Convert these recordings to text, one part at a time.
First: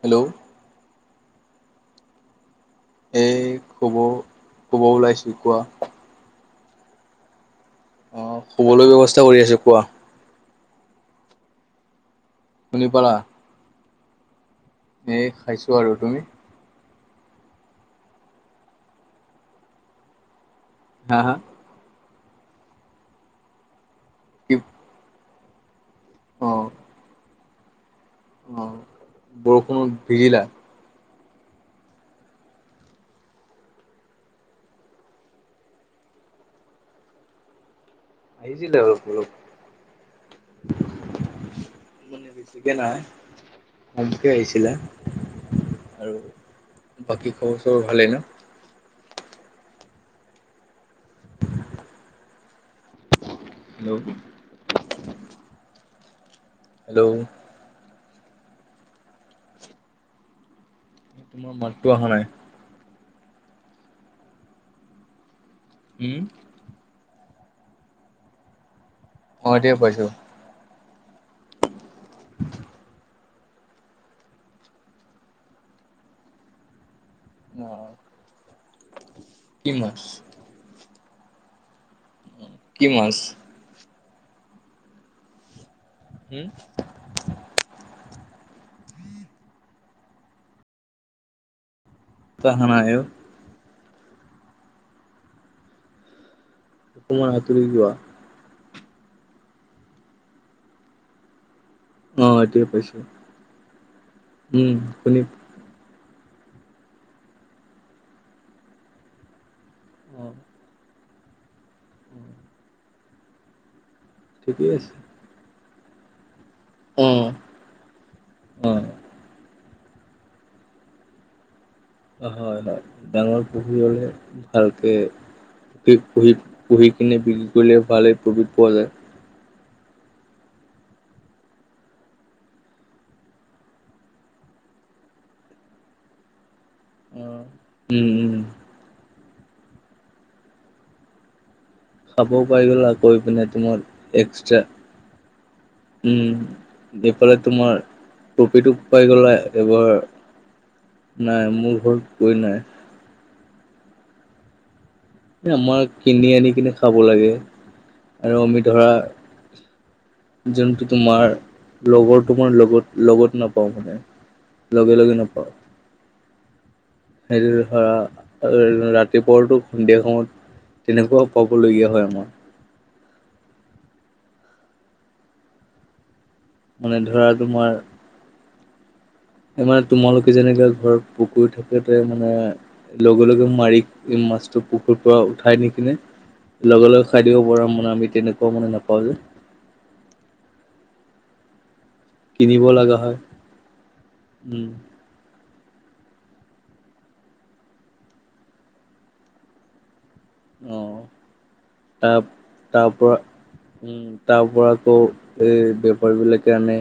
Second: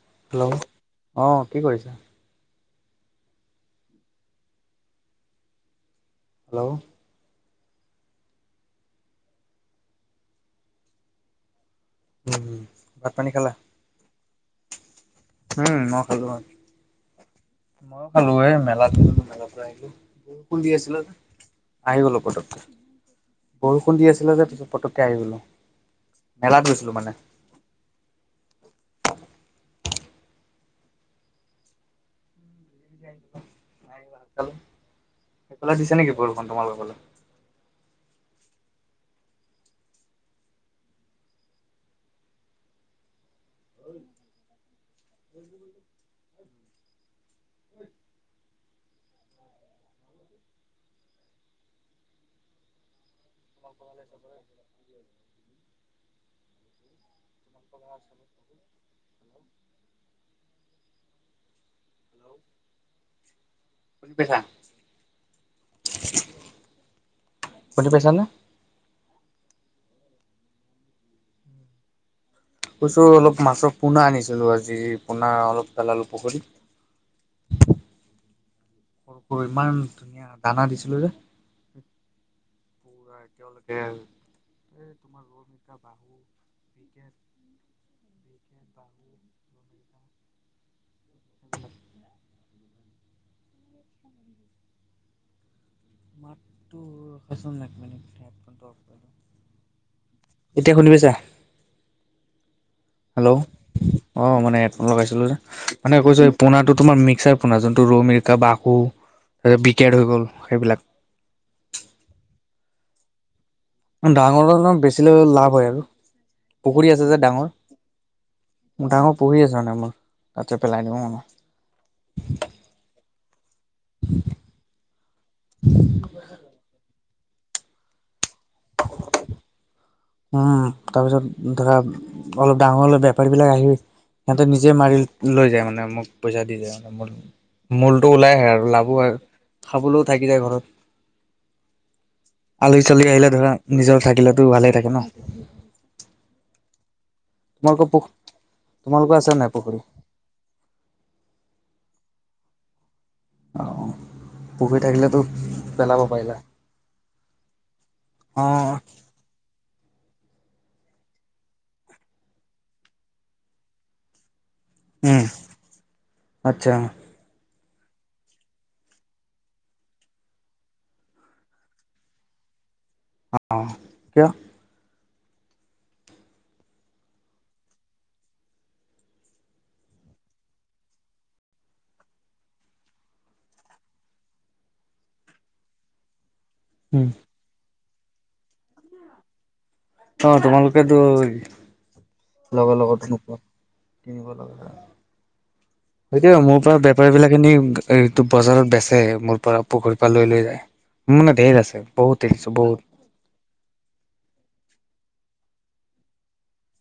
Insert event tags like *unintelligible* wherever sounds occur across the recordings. Hello hello অ কি কৰিছা? এই শুব শুব ওলাইছোঁ। কোৱা? হেল্ল' অ শুবলৈ ব্যৱস্থা কৰি আছো। কোৱা? উম, শুনি ভাত পালা? পানী খালা? এই খাইছোঁ উম আৰু মই তুমি? খালোঁ অ। মইও খালো এ মেলাত গলো মেলাৰ পৰা আহিলো। বৰষুণ দি আছিলে নে? হা হা? আহি গলো পতককে বৰষুণ দি আছিলে যে কি পতককে আহি গলোঁ। মেলাত অ' গৈছিলো মানে। অ বৰষুণত ভিজিলা। *unintelligible* সেইফালে দিছে নেকি বৰষুণ তোমাৰ লোকৰ ফালে? ভিজিলে অলপ চলপ *unintelligible* বেছি কে নাই। সমকে আহিছিলা, আৰু বাকী খবৰ চবৰ ভালেই ন? হেল্ল *inaudible* হেল্ল' *inaudible* তোমাৰ মাতটো আহা নাই। কি কৰিছা? উম। শুনি পাইচা নে? অ এতিয়া পাইছোঁ। *inaudible* কৈছো অলপ মাছৰ পোনা আনিছিলো আজি পোনা অলপ পেলালোঁ পুখুৰীত। অ। হৈ কি মান মাছ? ধুনীয়া দানা দিছিলো যে কি মাছ? পুৰা এতিয়াও লাগ- *unintelligible* হম। *unintelligible* *unintelligible* তাহা নাই অ। মাতটো অকমান আঁতৰি *unintelligible* এক যোৱা। মিনিট হেডফোনটো অফ কৰি এতিয়া শুনি পাইচা? অ এতিয়া পাইছোঁ। হেল্ল' অ মানে উম, হেডফোন শুনি লগাইছিলোঁ যে। মানে কৈছো এই পোনাতটো তোমাৰ মিক্সাৰ পোনা যোনটো ৰৌ মিৰিকা বাকু বিক- কেয়াৰ হৈ গ'ল সেইবিলাক। ডাঙৰ ঠিকেই ডাঙৰ আছে। বেছিলে লাভ হয় আৰু। পুখুৰী আছে যে উম। ডাঙৰ, অ' মোৰ হয় ডাঙৰ পুখুৰী আছে মানে মোৰ তাততে পেলাই দিওঁ অ। হয় হয় ডাঙৰ পুখুৰী হলে ভাল কে পিপ পুহিব পুহি এনে বিল কৰিলে ভালে প্ৰফিত পোৱা যায়। উম তাৰপিছত ধৰা অলপ ডাঙৰ হ'লে বেপাৰী বিলাক আহি সিহতে নিজে মাৰি লৈ যায় মানে মোক পইচা দি যায়। মানে ম উম মূলটো উম ওলাই আহে আৰু লাভ খোৱাৰ খাবলৈও থাকি যায় ঘৰত। খাবও পাই গ'ল আলহী আকৌ চালহী আহিলে এইপিনে ধৰা তোমাৰ নিজৰ থাকিলেতো এক্সট্ৰা ভালে থাকে ন। উম এইফালে তোমাৰ তোমালোকৰ পুখ প্ৰফিটো পাই তোমালোকৰ আছে গলা নাই পুখুৰী এইবাৰ। নাই মোৰ ঘৰত পুখুৰী নাই। অ অ পুখুৰী থাকিলেতো আমাৰ পেলাব কিনি পাৰিলা আনি কিনে খাব লাগে আৰু অ আমি ধৰা যোনটো তোমাৰ লগৰ তোমাৰ লগত লগত নাপাও মানে লগে লগে উম নাপাও। আচ্ছা। সেইটো ধৰা ৰাতিপুৱাটো সন্ধিয়া সময়ত তেনেকুৱাও পাবলগীয়া হয় আমাৰ। অ কিয়? মানে ধৰা তোমাৰ এই মানে তোমালোকে যেনেকে ঘৰত কুকুৰ থাকোতে মানে লগে লগে মাৰি মাছটো পুখুৰীৰ পৰা উঠাই নি কিনে লগে লগে উম খাই দিব পৰা মানে, আমি তেনেকুৱাও মানে নাপাওঁ যে। অ তোমালোকেতো কিনিব লগৰ লগা লগেতো হয় নোপোৱা কিনিব লগা উম হয়। সেইটো মোৰ পৰা বেপাৰী বিলাকে নি এটো বজাৰত বেচে। মোৰ পৰা পুখুৰীৰ পৰা লৈ লৈ যায়। অ মোৰ মানে ঢেৰ আছে। তাৰ বহুত এৰিছো বহুত। তাৰ পৰা উম তাৰ পৰা আকৌ এই বেপাৰীবিলাকে আনে।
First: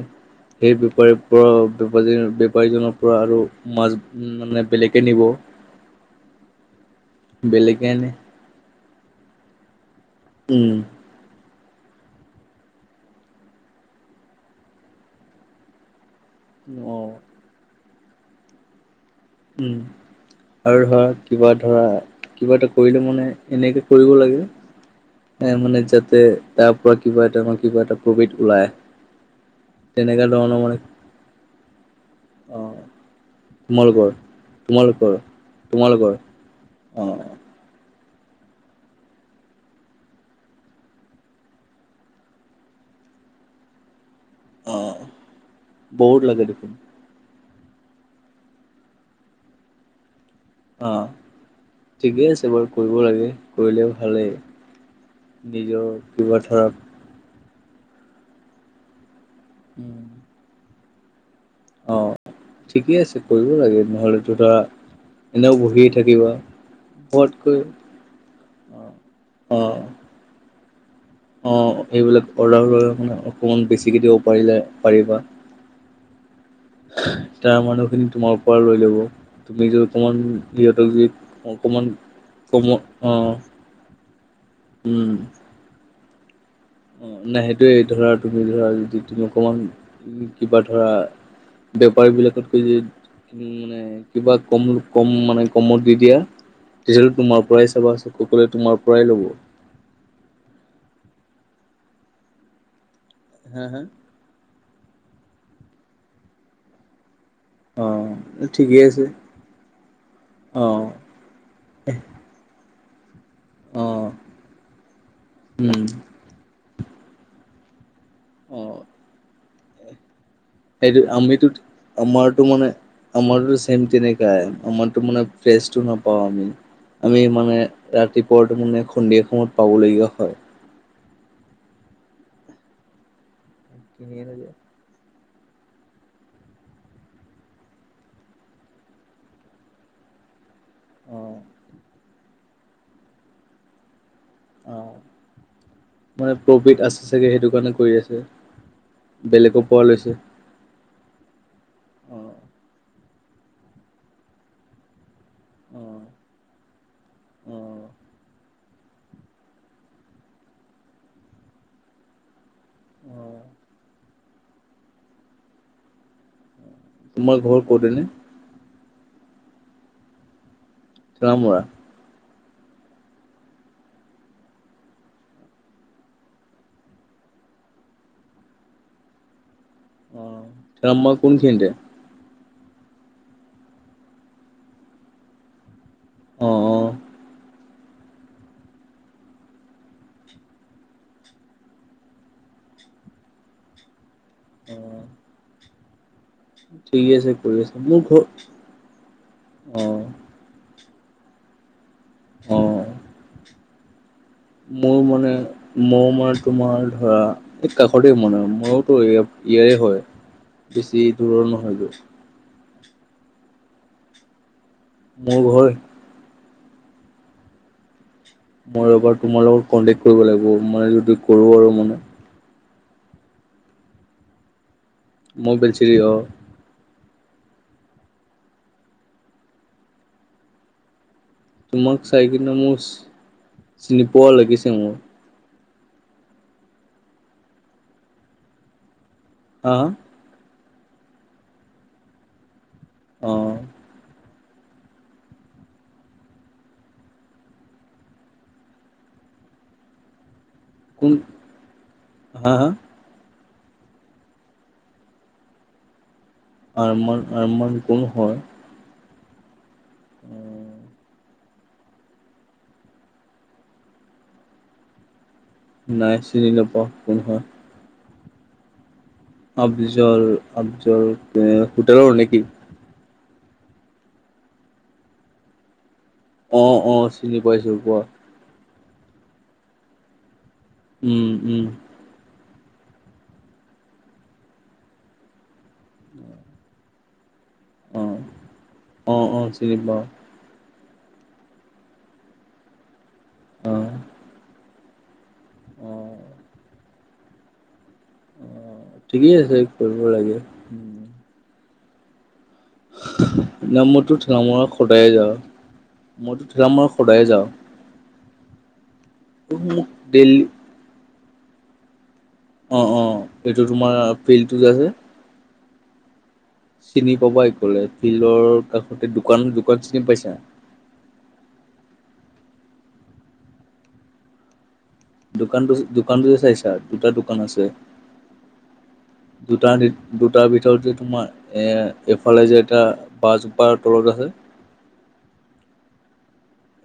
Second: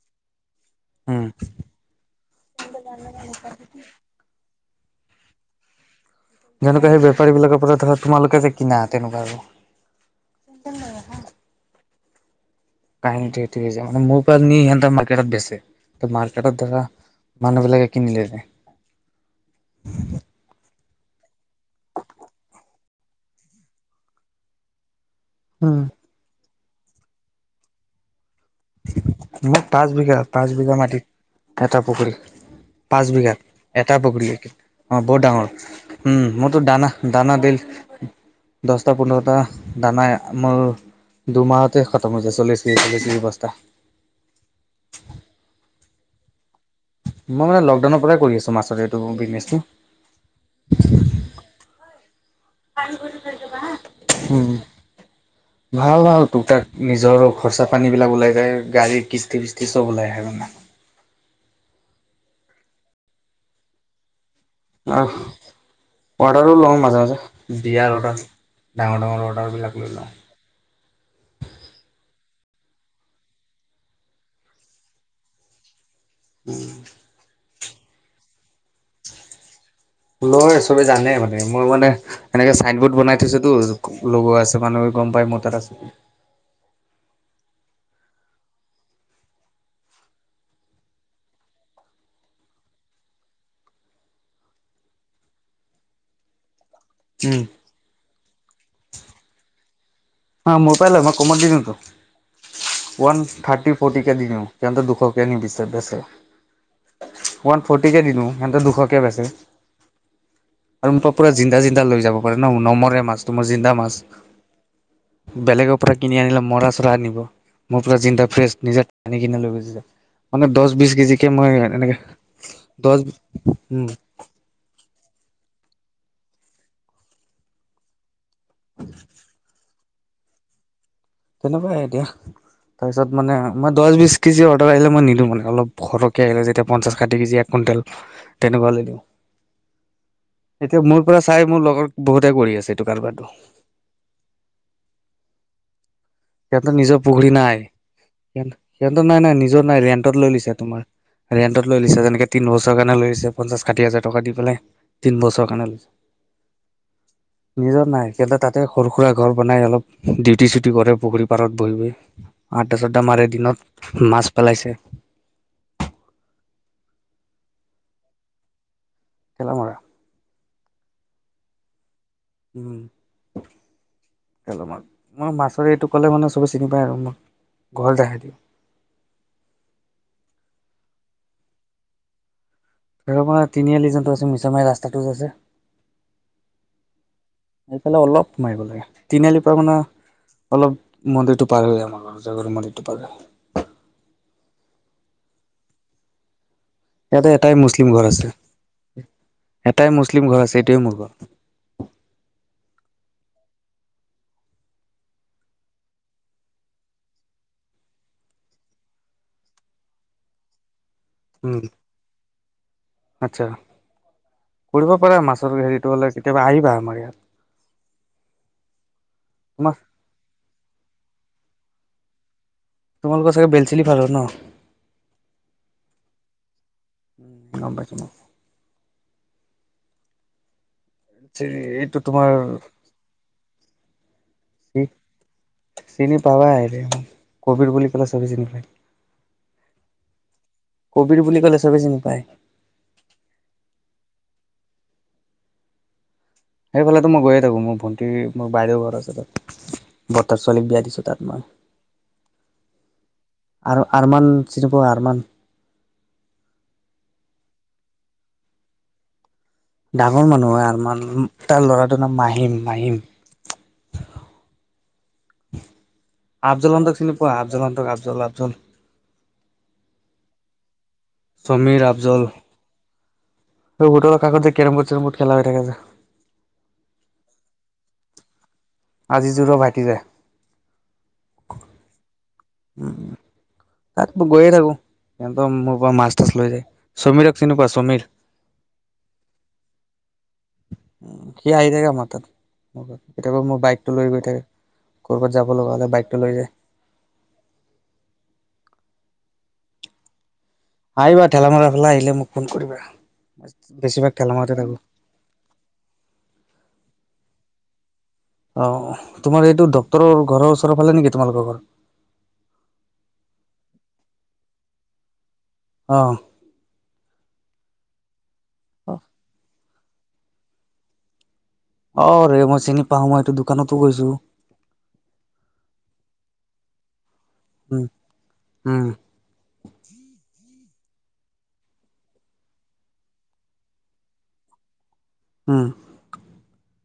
সেই বেপাৰীৰ উম পৰা বেপাৰী- বেপাৰীজনৰ পৰা আৰু মাছ মানে বেলেগে নিব। যেনেকুৱা সেই বেপাৰীবিলাকৰ পৰা বেলেগে ধৰা আনে তোমালোকে যে কিনা তেনেকুৱা আৰু। উম। কাহিনীটো সেইটোৱে যে মোৰ পৰা নি সিহঁতে মাৰ্কেটত বেচে। তো মাৰ্কেটত ধৰা অ মানুহবিলাকে কিনিলে যে উম। আৰু ধৰা, কিবা ধৰা, কিবা এটা কৰিলে মানে এনেকে কৰিব লাগে। এ মানে উম, যাতে তাৰ পৰা কিবা এটা নহয় কিবা এটা প্ৰফিট ওলাই। মোৰ পাঁচ বিঘা, তেনেকা পাঁচ ধৰণৰ বিঘা মানে মাটিত এটা পুখুৰী। অ পাঁচ বিঘাত এটা তোমালোকৰ পুখুৰী, অ তোমালোকৰ বহুত ডাঙৰ, তোমালোকৰ উম। মোৰতো অ দানা-দানা বিল দচটা, পোন্ধৰটা দানা মোৰ দুমাহতে খতম হৈ যায়। চল্লিছ কেজি, চল্লিছ কেজি বস্ত তা। অ বহুত লাগে দেখোন। মই মানে লকডাউনৰ পৰাই কৰি আছো, মাছৰ এইটো বিজনেছটো। অ ঠিকে আছে বাৰু কৰিব লাগে, কৰিলেও ভালেই। উম, নিজৰ কিবা ধৰা তো খৰচা পানীবিলাক ওলাই যায়। গাড়ীৰ কিস্তি ফিস্তি চব উম, ওলাই আহে আৰু মানে। অ ঠিকেই আছে কৰিব লাগে, নহ'লেত ধৰা অহ। এনেও বহি থাকি অৰ্ডাৰো লওঁ মাজে মাজে, বিয়াৰ অৰ্ডাৰ, ডাঙৰ ডাঙৰ অ অৰ্ডাৰবিলাক লৈ লওঁ। অ সেবিলাক অৰ্ডাৰ ল'লে মানে অকণমান বেছিকে দিব পাৰিলে পাৰিবা। তাৰ মানুহ খিনি তোমাৰ পৰা লৈ ল'ব। তুমি যদি অকমান লয় চবে সিহঁতক যদি জানে মানে মই অকমান মানে এনেকে কম চাইন বৰ্ড অ বনাই থৈছোতো। লগোৱা আছে মানুহে গম উম পাই মোৰ তাত আছে বুলি। অ নাই সেইটোয়ে ধৰা তুমি ধৰা যদি তুমি অকমান কিবা ধৰা, বেওপাৰ বিলাক *unintelligible* মানে কিবা কম কম মানে কমত দি দিয়া। জ উম তোমাৰ পৰাই চাবা সকলোৱে তোমাৰ পৰাই ল'ব। অ মোৰ পাই লৈ মই কমত দি দিও তো ওৱান হা থাৰ্টি হা ফৰ্টি, দিওঁ কিনো দুশকে নিবিছে বেচ ওৱান অ ফৰ্টিকে দিলো সিহতে ঠিকেই দুশকে আছে বেছে অ আৰু পুৰা জিন্দা জিন্দা লৈ যাব পাৰে ন নমৰে মাছটো নমৰে জিন্দা অ মাছ। বেলেগৰ উম পৰা কিনি আনিলে মৰা চৰা আনিব। মোৰ পৰা জিন্ডা ফ্ৰেছ অ নিজে আনি কিনে লৈ গুচি যায়। মানে দহ বিশ সেইটো কেজিকে আমিতো মই এনেকে আমাৰতো মানে দহ, আমাৰতো *unintelligible* আমাৰতো মানে ফ্ৰেচটো নাপাওঁ আমি। আমি মানে ৰাতিপুৱাটো মানে সন্ধীয়া সময়ত পাবলগীয়া হয়। তেনেকুৱাই এতিয়া। তাৰপিছত মানে মই দহ বিশ কিনিয়ে থৈ কেজি দিয়ে অৰ্ডাৰ আহিলে মই নিদিওঁ মানে অলপ, দুশ টকীয়া আহিলে যেতিয়া পঞ্চাশ ষাঠি কেজি এক কুইণ্টেল তেনেকুৱা দিওঁ। এতিয়া মোৰ অ পৰা চাই মোৰ লগত বহুতে কৰি আছে এইটো কাৰবাৰটো। অ মানে সিহঁতৰ প্ৰফিট নিজৰ আছে চাগে পুখুৰী সেইটো নাই কাৰণে কৰি আছে। সি সিহঁতো নাই নাই বেলেগৰ নিজৰ নাই পৰা ৰেণ্টত লৈ লৈছে তোমাৰ। ৰেণ্টত লৈ লৈছে অ যেনেকে তিন বছৰ কাৰণে লৈ লৈ পঞ্চাছ ষাঠি হাজাৰ টকা দি পেলাই। তিন বছৰ কাৰণে অ লৈছ। অ নিজৰ নাই কেলে তাত, তাতে সৰু সুৰা ঘৰ বনাই অলপ ডিউটি চিউটি কৰে পুখুৰী পাৰত বহি বহি। আড্ডা চাড্ডা অ। মাৰে দিনত। মাছ পেলাইছে, তোমাৰ ঘৰ কত এনে? খেলা মৰা। চৰামৰা, উম মা মই মাছৰ এইটো ক'লে মানে চবেই চিনি পায় আৰু মোক ঘৰ তে, অ থেলামা কোন খিনিতে? থেলামৰা তিনিআলি যোনটো আছে মিছা মাৰ ৰাস্তাটো যে আছে। অঁ অঁ, এফালে অলপ মাৰিব লাগে, তিনিআলিৰ পৰা মানে। অলপ মন্দিৰটো পাৰ হয় আমাৰ ঘৰ জ মন্দিৰটো পাৰ হয়। অ, ঠিকে ইয়াতে আছে এটাই কৰি আছে মুছলিম মোৰ ঘৰ আছে। অ এটাই মুছলিম ঘৰ আছে এইটোৱে মোৰ ঘৰ। অ। *inaudible* মোৰ মনে মোৰ মানে তোমাৰ ধৰা এই কাষতে মানে ময়োতো ইয়াৰে হয়। বেছি দূৰৰ উম নহয়টো। আচ্ছা, কৰিব পাৰা মোৰ মাছৰ ঘৰ হেৰিত হ'লে কেতিয়াবা আহিবা আমাৰ ইয়াত। মই এবাৰ তোমাৰ লগত কনটেক্ট কৰিব লাগিব মানে যদি কৰো আৰু মানে। তোমালোকৰ চাগে বেলচেলি ভাল হয় ন। *unintelligible* চিৰি অ, গম পাইছো। মই এইটো তোমাক চাই তোমাৰ কিনে মোৰ চিনি পোৱা লাগিছে মোৰ। চিনি পাবাই আহিলে। কভিড বুলি ক'লে চবে চিনি পাই। অ, কবিৰ বুলি ক'লে চবেই চিনি পায়। অ। সেইফালেতো মই গৈয়ে থাকোঁ মোৰ ভণ্টি -মোৰ বাইদেউ ঘৰ আছে তাত। বৰ্তাৰ ছোৱালীক বিয়া দিছো কোন তাত মই হা হা আৰু আৰমান চিনি পোৱা আৰমান। আৰমান আৰমান কোন হয়? ডাঙৰ মানুহ হয় আৰমান, তাৰ ল'ৰাটোৰ নাম মাহিম মাহিম। নাই চিনি নাপাওঁ আব্জুলন্তক চিনি কোন পোৱা হয় আব্জুলন্তক আব্জুল আব্জুল। আব্জুল -আব্জুল সমীৰ আব্জুল। এই বোটৰ কাষতযে কেৰম বোৰ্ড চেৰমবোৰ্ড খেলা হৈ থাকে যে অ অ চিনি পাইছো কোৱা আজিজুৰৰ ভাইটি যে উম -উম। উ তাত গৈয়ে থাকো সিহতৰ মোৰ পৰা মাছ তাছ লৈ যায় সমীৰক চিনি পোৱা? সমীৰ? অ', অ, অ চিনি পাওঁ। উ সি আহি থাকে আমাৰ তাত, কেতিয়াবা মোৰ অ', বাইকটো লৈ গৈ থাকে ক'ৰবাত যাব লগা হলে অ', বাইকটো লৈ যায় অ ঠিকেই আছে কৰিব লাগে। আহিবা ঠেলামাৰ ফালে আহিলে মোক ফোন কৰিবা, ন মইতো বেছিভাগ ঠেলা ঠেলামাৰতে মৰা থাকো। সদায়ে যাওঁ, মইতো ঠেলামাৰত সদায়ে যাওঁ। অ তোমাৰ এইটো মোক ডক্তৰৰ ডেইলি ঘৰৰ ওচৰ ফালে নেকি তোমালোকৰ ঘৰ? অঁ অঁ এইটো তোমাৰ ফিল্ডটো যে আছে অঁ। চিনি পাবা এই কলে ফিল্ডৰ কাষতে দোকান- দোকান চিনি পাইছা? অ ৰে মই চিনি পাও মই এইটো দোকানতো গৈছো দোকানটো -দোকানটো যে চাইছা দুটা দোকান আছে উম, উম, দুটা দুটাৰ ভিতৰত যে তোমাৰ এ এফালে যে এটা বাহ জোপাৰ তলত আছে উম।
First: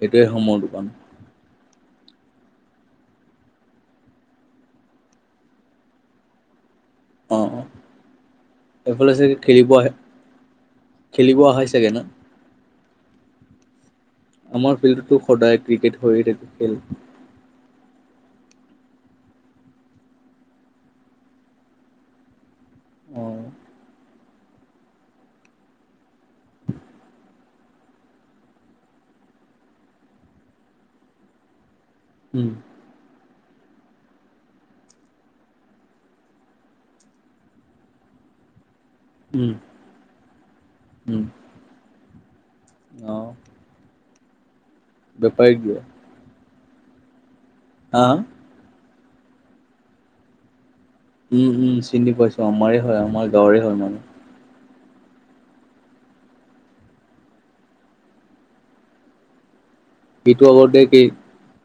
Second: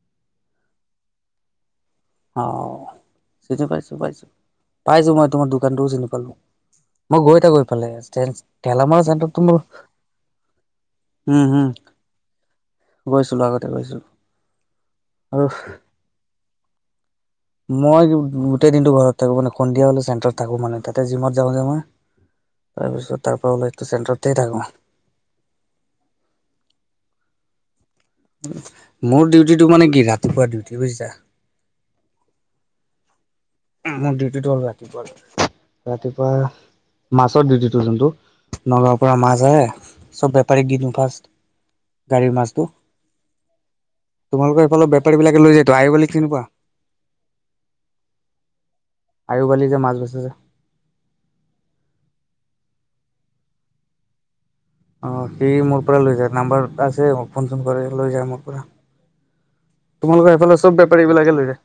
এইটোৱে হয় মোৰ দোকান অ চিনি পাইছো পাইছো, পাইছো মই তোমাৰ দোকানটোও চিনি পালো মই গৈ অ', থাকোঁ অ', এইফালে ঠেলামাৰা এইফালে চাগে চাইদতটো মোৰ খেলিব আহে খেলিব আহা চাগে ন? গৈছিলোঁ আগতে গৈছোঁ। আমাৰ ফিল্ডতো সদায় ক্ৰিকেট হৈয়ে থাকে খেল মই গোটেই দিনটো ঘৰত থাকো মানে সন্ধিয়া হলে চেণ্টাৰত থাকো, মানে তাতে জিমত যাওঁ যে মই তাৰ পিছত তাৰ অ', পৰা উলাই চেণ্টাৰতেই থাকো *inaudible* মোৰ ডিউটিটো মানে কি ৰাতিপুৱা ডিউটি বুজিছা। উম। মোৰ ডিউটিটো হ'ল ৰাতিপুৱাৰ ৰাতিপুৱা মাছৰ ডিউটিটো যোনটো নগাঁৱৰ পৰা মাছ উম, আহে, চব বেপাৰীক দি দিওঁ উম, ফাষ্ট গাড়ীৰ মাছতো, অ', তোমালোকৰ এইফালৰ বেপাৰী বিলাকে বেপাৰীক লৈ যাইটো দিয়ে। আই বলিক চিনি পোৱা? আ? আয়ু বালি যে মাছ বেছে যে উম- উম চিনি পাইছো, আমাৰে হয় আমাৰ গাঁৱৰে হয় মানে অ সি মোৰ পৰা লৈ যায় নাম্বাৰ আছে ফোন চোন কৰে লৈ যায় মোৰ পৰা তোমালোকৰ সেইটো এইফালে চব আগতে কি বেপাৰি বিলাকে লৈ যায়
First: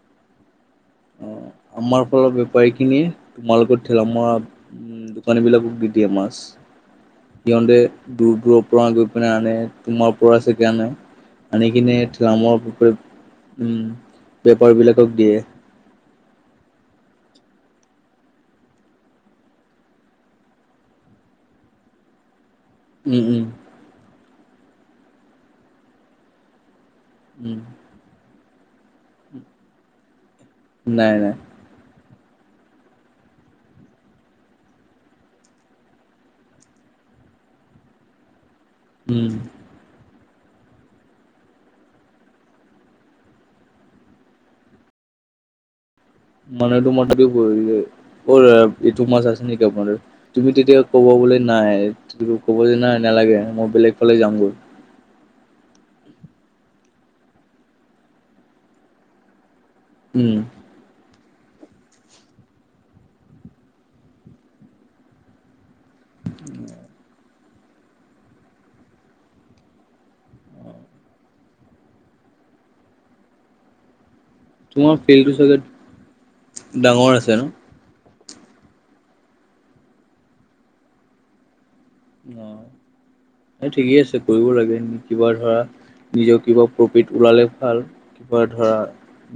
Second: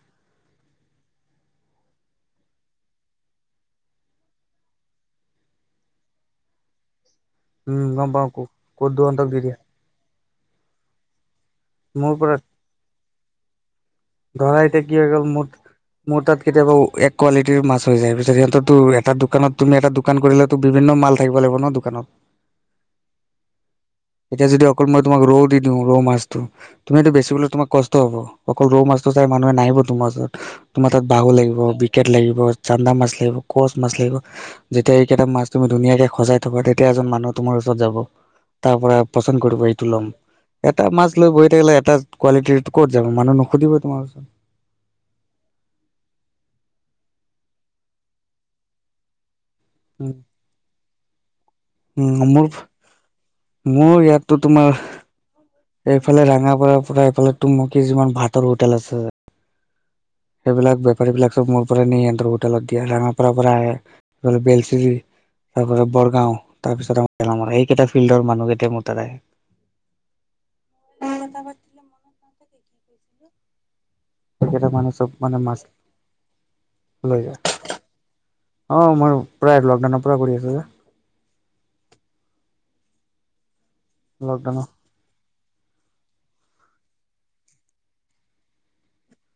অ আমাৰ ফালৰ বেপাৰীখিনিয়ে তোমালোকৰ ঠেলামৰা উম দোকানী বিলাকক দি দিয়ে মাছ, সিহতে উম গম পাওঁ দূৰ ক দূৰৰ পৰা ক'ত গৈ দুৰন্তক পিনে দি আনে দিয়ে তোমাৰ পৰা চাগে আনে, আনি কিনে মোৰ পৰা থেলামৰা পুখুৰীত উম ধৰা বেপাৰ এতিয়া কি হৈ বিলাকক গ'ল দিয়ে মোৰ মোৰ তাত কেতিয়াবা এক কোৱালিটিৰ মাছ হৈ যায় পিছত সিহঁতো এটা দোকানত তুমি এটা দোকান কৰিলেতো বিভিন্ন মাল থাকিব লাগিব ন দোকানত উম - উম। এতিয়া যদি অকল মই তোমাক ৰৌ দি দিও ৰৌ মাছটো তুমিটো বেচিবলৈ উম, তোমাক ক ষ্ট হ'ব অকল ৰৌ মাছটো চাই মানুহে নাহিব তোমাৰ ওচৰত তোমাৰ তাত নাই নাই, বাহু লাগিব কেট লাগিব, চানদা মাছ লাগিব, কচ মাছ লাগিব যেতিয়া এইকেইটা মাছ তুমি ধুনীয়াকে সজাই থকা তেতিয়া এজন মানুহ তোমাৰ ওচৰত যাব তাৰ পৰা উম। পচন্দ কৰিব এইটো লম এটা মাছ লৈ বহি থাকিলে এটা কোৱালিটিৰ ক'ত যাব মানুহ নুসুধিবই তোমাৰ ওচৰত মানে এইটো মই তাকে কৰিম দেই অ দাদা ইটো মাছ আছে নেকি আপোনাৰ তাত তুমি তেতিয়া ক'ব গলে নাই উম মোৰ ক'ব যে নাই নালাগে মই বেলেগ মোৰ ফালে ইয়াততো যামগৈ তোমাৰ এইফালে ৰঙাপাৰ পৰা এইফালে তুঙমুখি যিমান ভাতৰ হোটেল আছে উম সেইবিলাক বেপাৰী বিলাক চব মোৰ পৰা নি সিহঁতৰ হোটেলত দিয়া ৰাঙাপাৰা পৰা আহে, ইফালে। বেলশ্ৰিৰ তাৰপৰা বৰগাঁও তাৰপিছত আ গেলামৰা সেইকেইটা ফিল্ডৰ মানুহকেইটাই মোৰ তাত আহে *unintelligible* কি কি কৈছিলো? সেইকেইটা মানুহ তোমাৰ চব ফিল্ডটো মানে চাগে মাছ ডাঙৰ লৈ আছে যায় ন অ মই প্ৰায় লকডাউনৰ পৰা কৰি আছোঁ যে অ এই ঠিকেই আছে কৰিব লকডাউনৰ লাগে। কিবা ধৰা নিজৰ কিবা প্ৰফিট ওলালে ভাল কিবা ধৰা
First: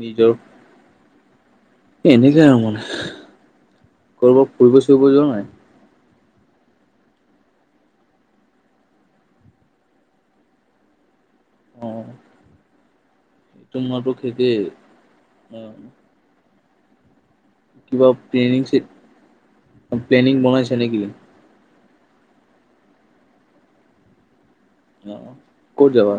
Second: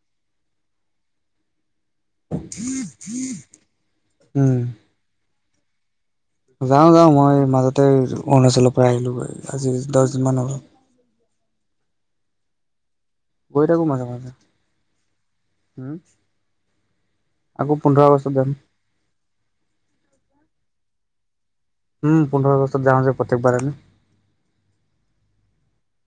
নিজৰ এনেকে আৰু মানে কৰ'বাত উম ফুৰিব চুৰিব যোৱা নাই যাওঁ যাওঁ মই মাজতে অৰুণাচলৰ পৰা আহিলোগৈ আজি দহ দিন মান হ'ল অ গৈ সেটো থাকো মাজে মোৱাটো মাজে সিকেই অ উম আকৌ পোন্ধৰ কিবা আগষ্টত যাম প্লেনি, প্লেনিং বনাইছে নেকি উম পোন্ধৰ আগষ্টত যাও যে প্ৰত্যেকবাৰ আমি অ অ ক'ত যাবা?